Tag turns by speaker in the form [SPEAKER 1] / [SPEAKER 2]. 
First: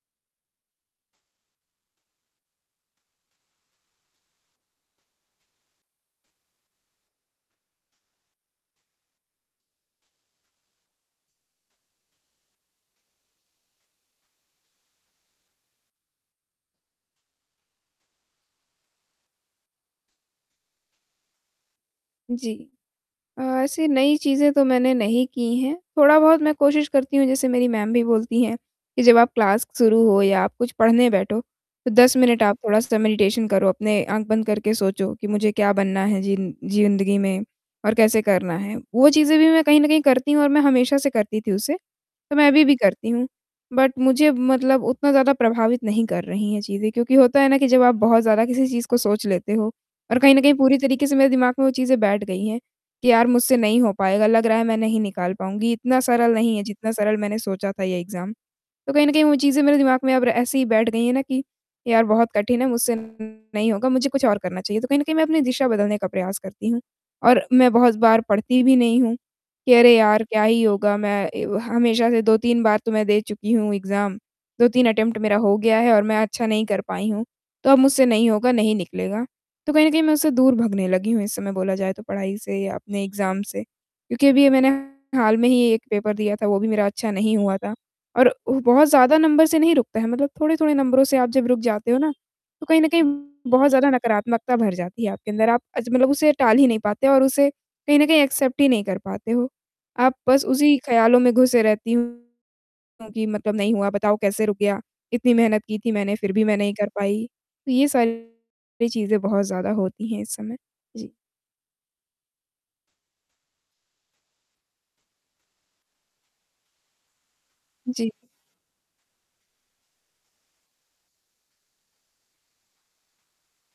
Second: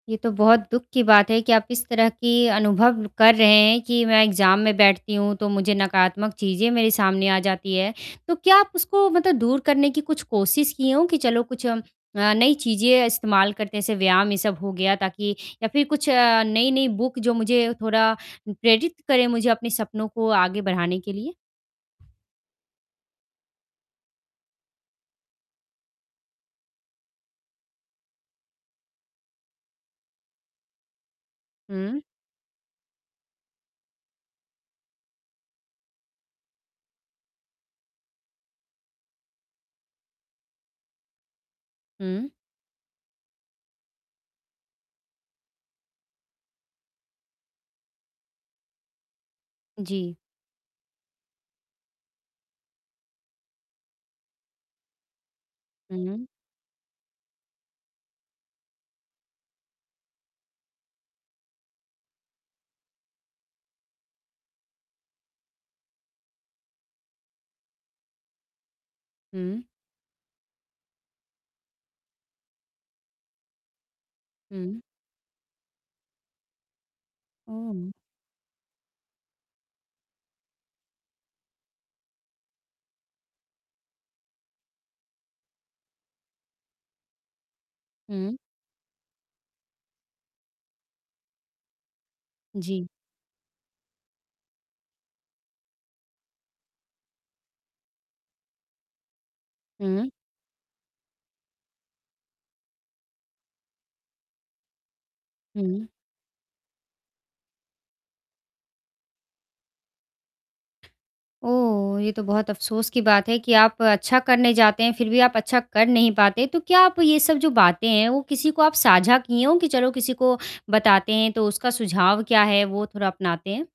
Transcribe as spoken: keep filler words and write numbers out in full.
[SPEAKER 1] ये तो बहुत दुख की बात है कि आप इस तरह की अनुभव कर रहे हैं, कि मैं एग्ज़ाम में बैठती हूँ, तो मुझे नकारात्मक चीज़ें मेरे सामने आ जाती हैं, तो क्या आप उसको मतलब दूर करने की कुछ कोशिश किए हो कि चलो, कुछ हम अ, नई चीज़ें इस्तेमाल करते हैं, जैसे व्यायाम, ये सब हो गया, ताकि या फिर अ, कुछ नई-नई बुक, जो मुझे थोड़ा अ, प्रेरित करें, मुझे अपने सपनों को आगे बढ़ाने के लिए।
[SPEAKER 2] जी। अ, ऐसी नई चीज़ें तो मैंने नहीं की हैं, थोड़ा-बहुत मैं कोशिश करती हूँ, जैसे मेरी मैम भी बोलती हैं कि, "जब आप क्लास शुरू हो, या आप कुछ पढ़ने बैठो, तो
[SPEAKER 1] हुँ।
[SPEAKER 2] दस मिनट आप थोड़ा-सा मेडिटेशन करो। अपने आँख बंद करके सोचो कि मुझे क्या बनना है, ज़िन् जिंदगी में, और कैसे करना है।" वो चीज़ें भी मैं कहीं न कहीं करती हूँ और मैं हमेशा से करती थी उसे,
[SPEAKER 1] हुँ।
[SPEAKER 2] तो मैं अभी भी करती हूँ। बट मुझे मतलब उतना ज़्यादा प्रभावित नहीं कर रही हैं चीज़ें, क्योंकि होता है ना कि जब आप बहुत ज़्यादा किसी चीज़ को सोच लेते हो,
[SPEAKER 1] जी।
[SPEAKER 2] और कहीं न कहीं, पूरी तरीके से मेरे दिमाग में वो चीज़ें बैठ गई हैं कि यार, मुझसे नहीं हो पाएगा, लग रहा है, मैं नहीं निकाल पाऊँगी। इतना
[SPEAKER 1] हुँ।
[SPEAKER 2] सरल नहीं है, जितना सरल मैंने सोचा था, ये एग्ज़ाम। तो कहीं न कहीं वो चीज़ें मेरे दिमाग में अब र ऐसे ही बैठ गई हैं ना कि, यार, बहुत कठिन है, मुझसे नहीं होगा, मुझे कुछ और करना चाहिए। तो कहीं न कहीं मैं अपनी दिशा बदलने का प्रयास करती हूँ, और मैं बहुत बार पढ़ती भी नहीं हूँ
[SPEAKER 1] हुँ।
[SPEAKER 2] कि, "अरे! यार, क्या ही होगा? मैं ए व हमेशा से दो तीन बार तो मैं दे चुकी हूँ एग्ज़ाम। दो
[SPEAKER 1] हुँ।
[SPEAKER 2] तीन अटेम्प्ट मेरा हो गया है और मैं अच्छा नहीं कर पाई हूँ, तो अब
[SPEAKER 1] हुँ।
[SPEAKER 2] मुझसे नहीं होगा, नहीं निकलेगा।" तो कहीं न कहीं, मैं उससे दूर भागने लगी हूँ, इस समय बोला जाए, तो पढ़ाई से या अपने एग्ज़ाम से। क्योंकि अभी ये मैंने हाल में ही एक पेपर दिया था, वो भी मेरा अच्छा नहीं हुआ था, और
[SPEAKER 1] हुँ।
[SPEAKER 2] उ बहुत ज़्यादा नंबर से नहीं रुकता है। मतलब थोड़े-थोड़े नंबरों से आप जब रुक जाते हो ना, तो कहीं
[SPEAKER 1] जी।
[SPEAKER 2] न कहीं बहुत ज़्यादा नकारात्मकता भर जाती है आपके अंदर। आप अज मतलब उसे टाल ही नहीं पाते और उसे कहीं न कहीं एक्सेप्ट ही नहीं कर पाते हो,
[SPEAKER 1] हुँ।
[SPEAKER 2] आप बस उसी ख़्याल में घुसे रहती हूँ कि, मतलब नहीं हुआ, बताओ कैसे रुक गया? इतनी मेहनत की
[SPEAKER 1] हुँ।
[SPEAKER 2] थी मैंने, फिर भी मैं नहीं कर पाई। तो ये सारी चीज़ें बहुत ज़्यादा होती हैं इस समय। जी।
[SPEAKER 1] ओह! ये तो बहुत अफ़सोस की बात है कि आप अच्छा करने जाते हैं, फिर भी आप अच्छा कर नहीं पाते, तो क्या आप ये सब जो बातें हैं,
[SPEAKER 2] जी।
[SPEAKER 1] वो किसी को आप साझा की होए कि, "चलो, किसी को बताते हैं, तो उसका सुझाव क्या है? वो थोड़ा अपनाते हैं।"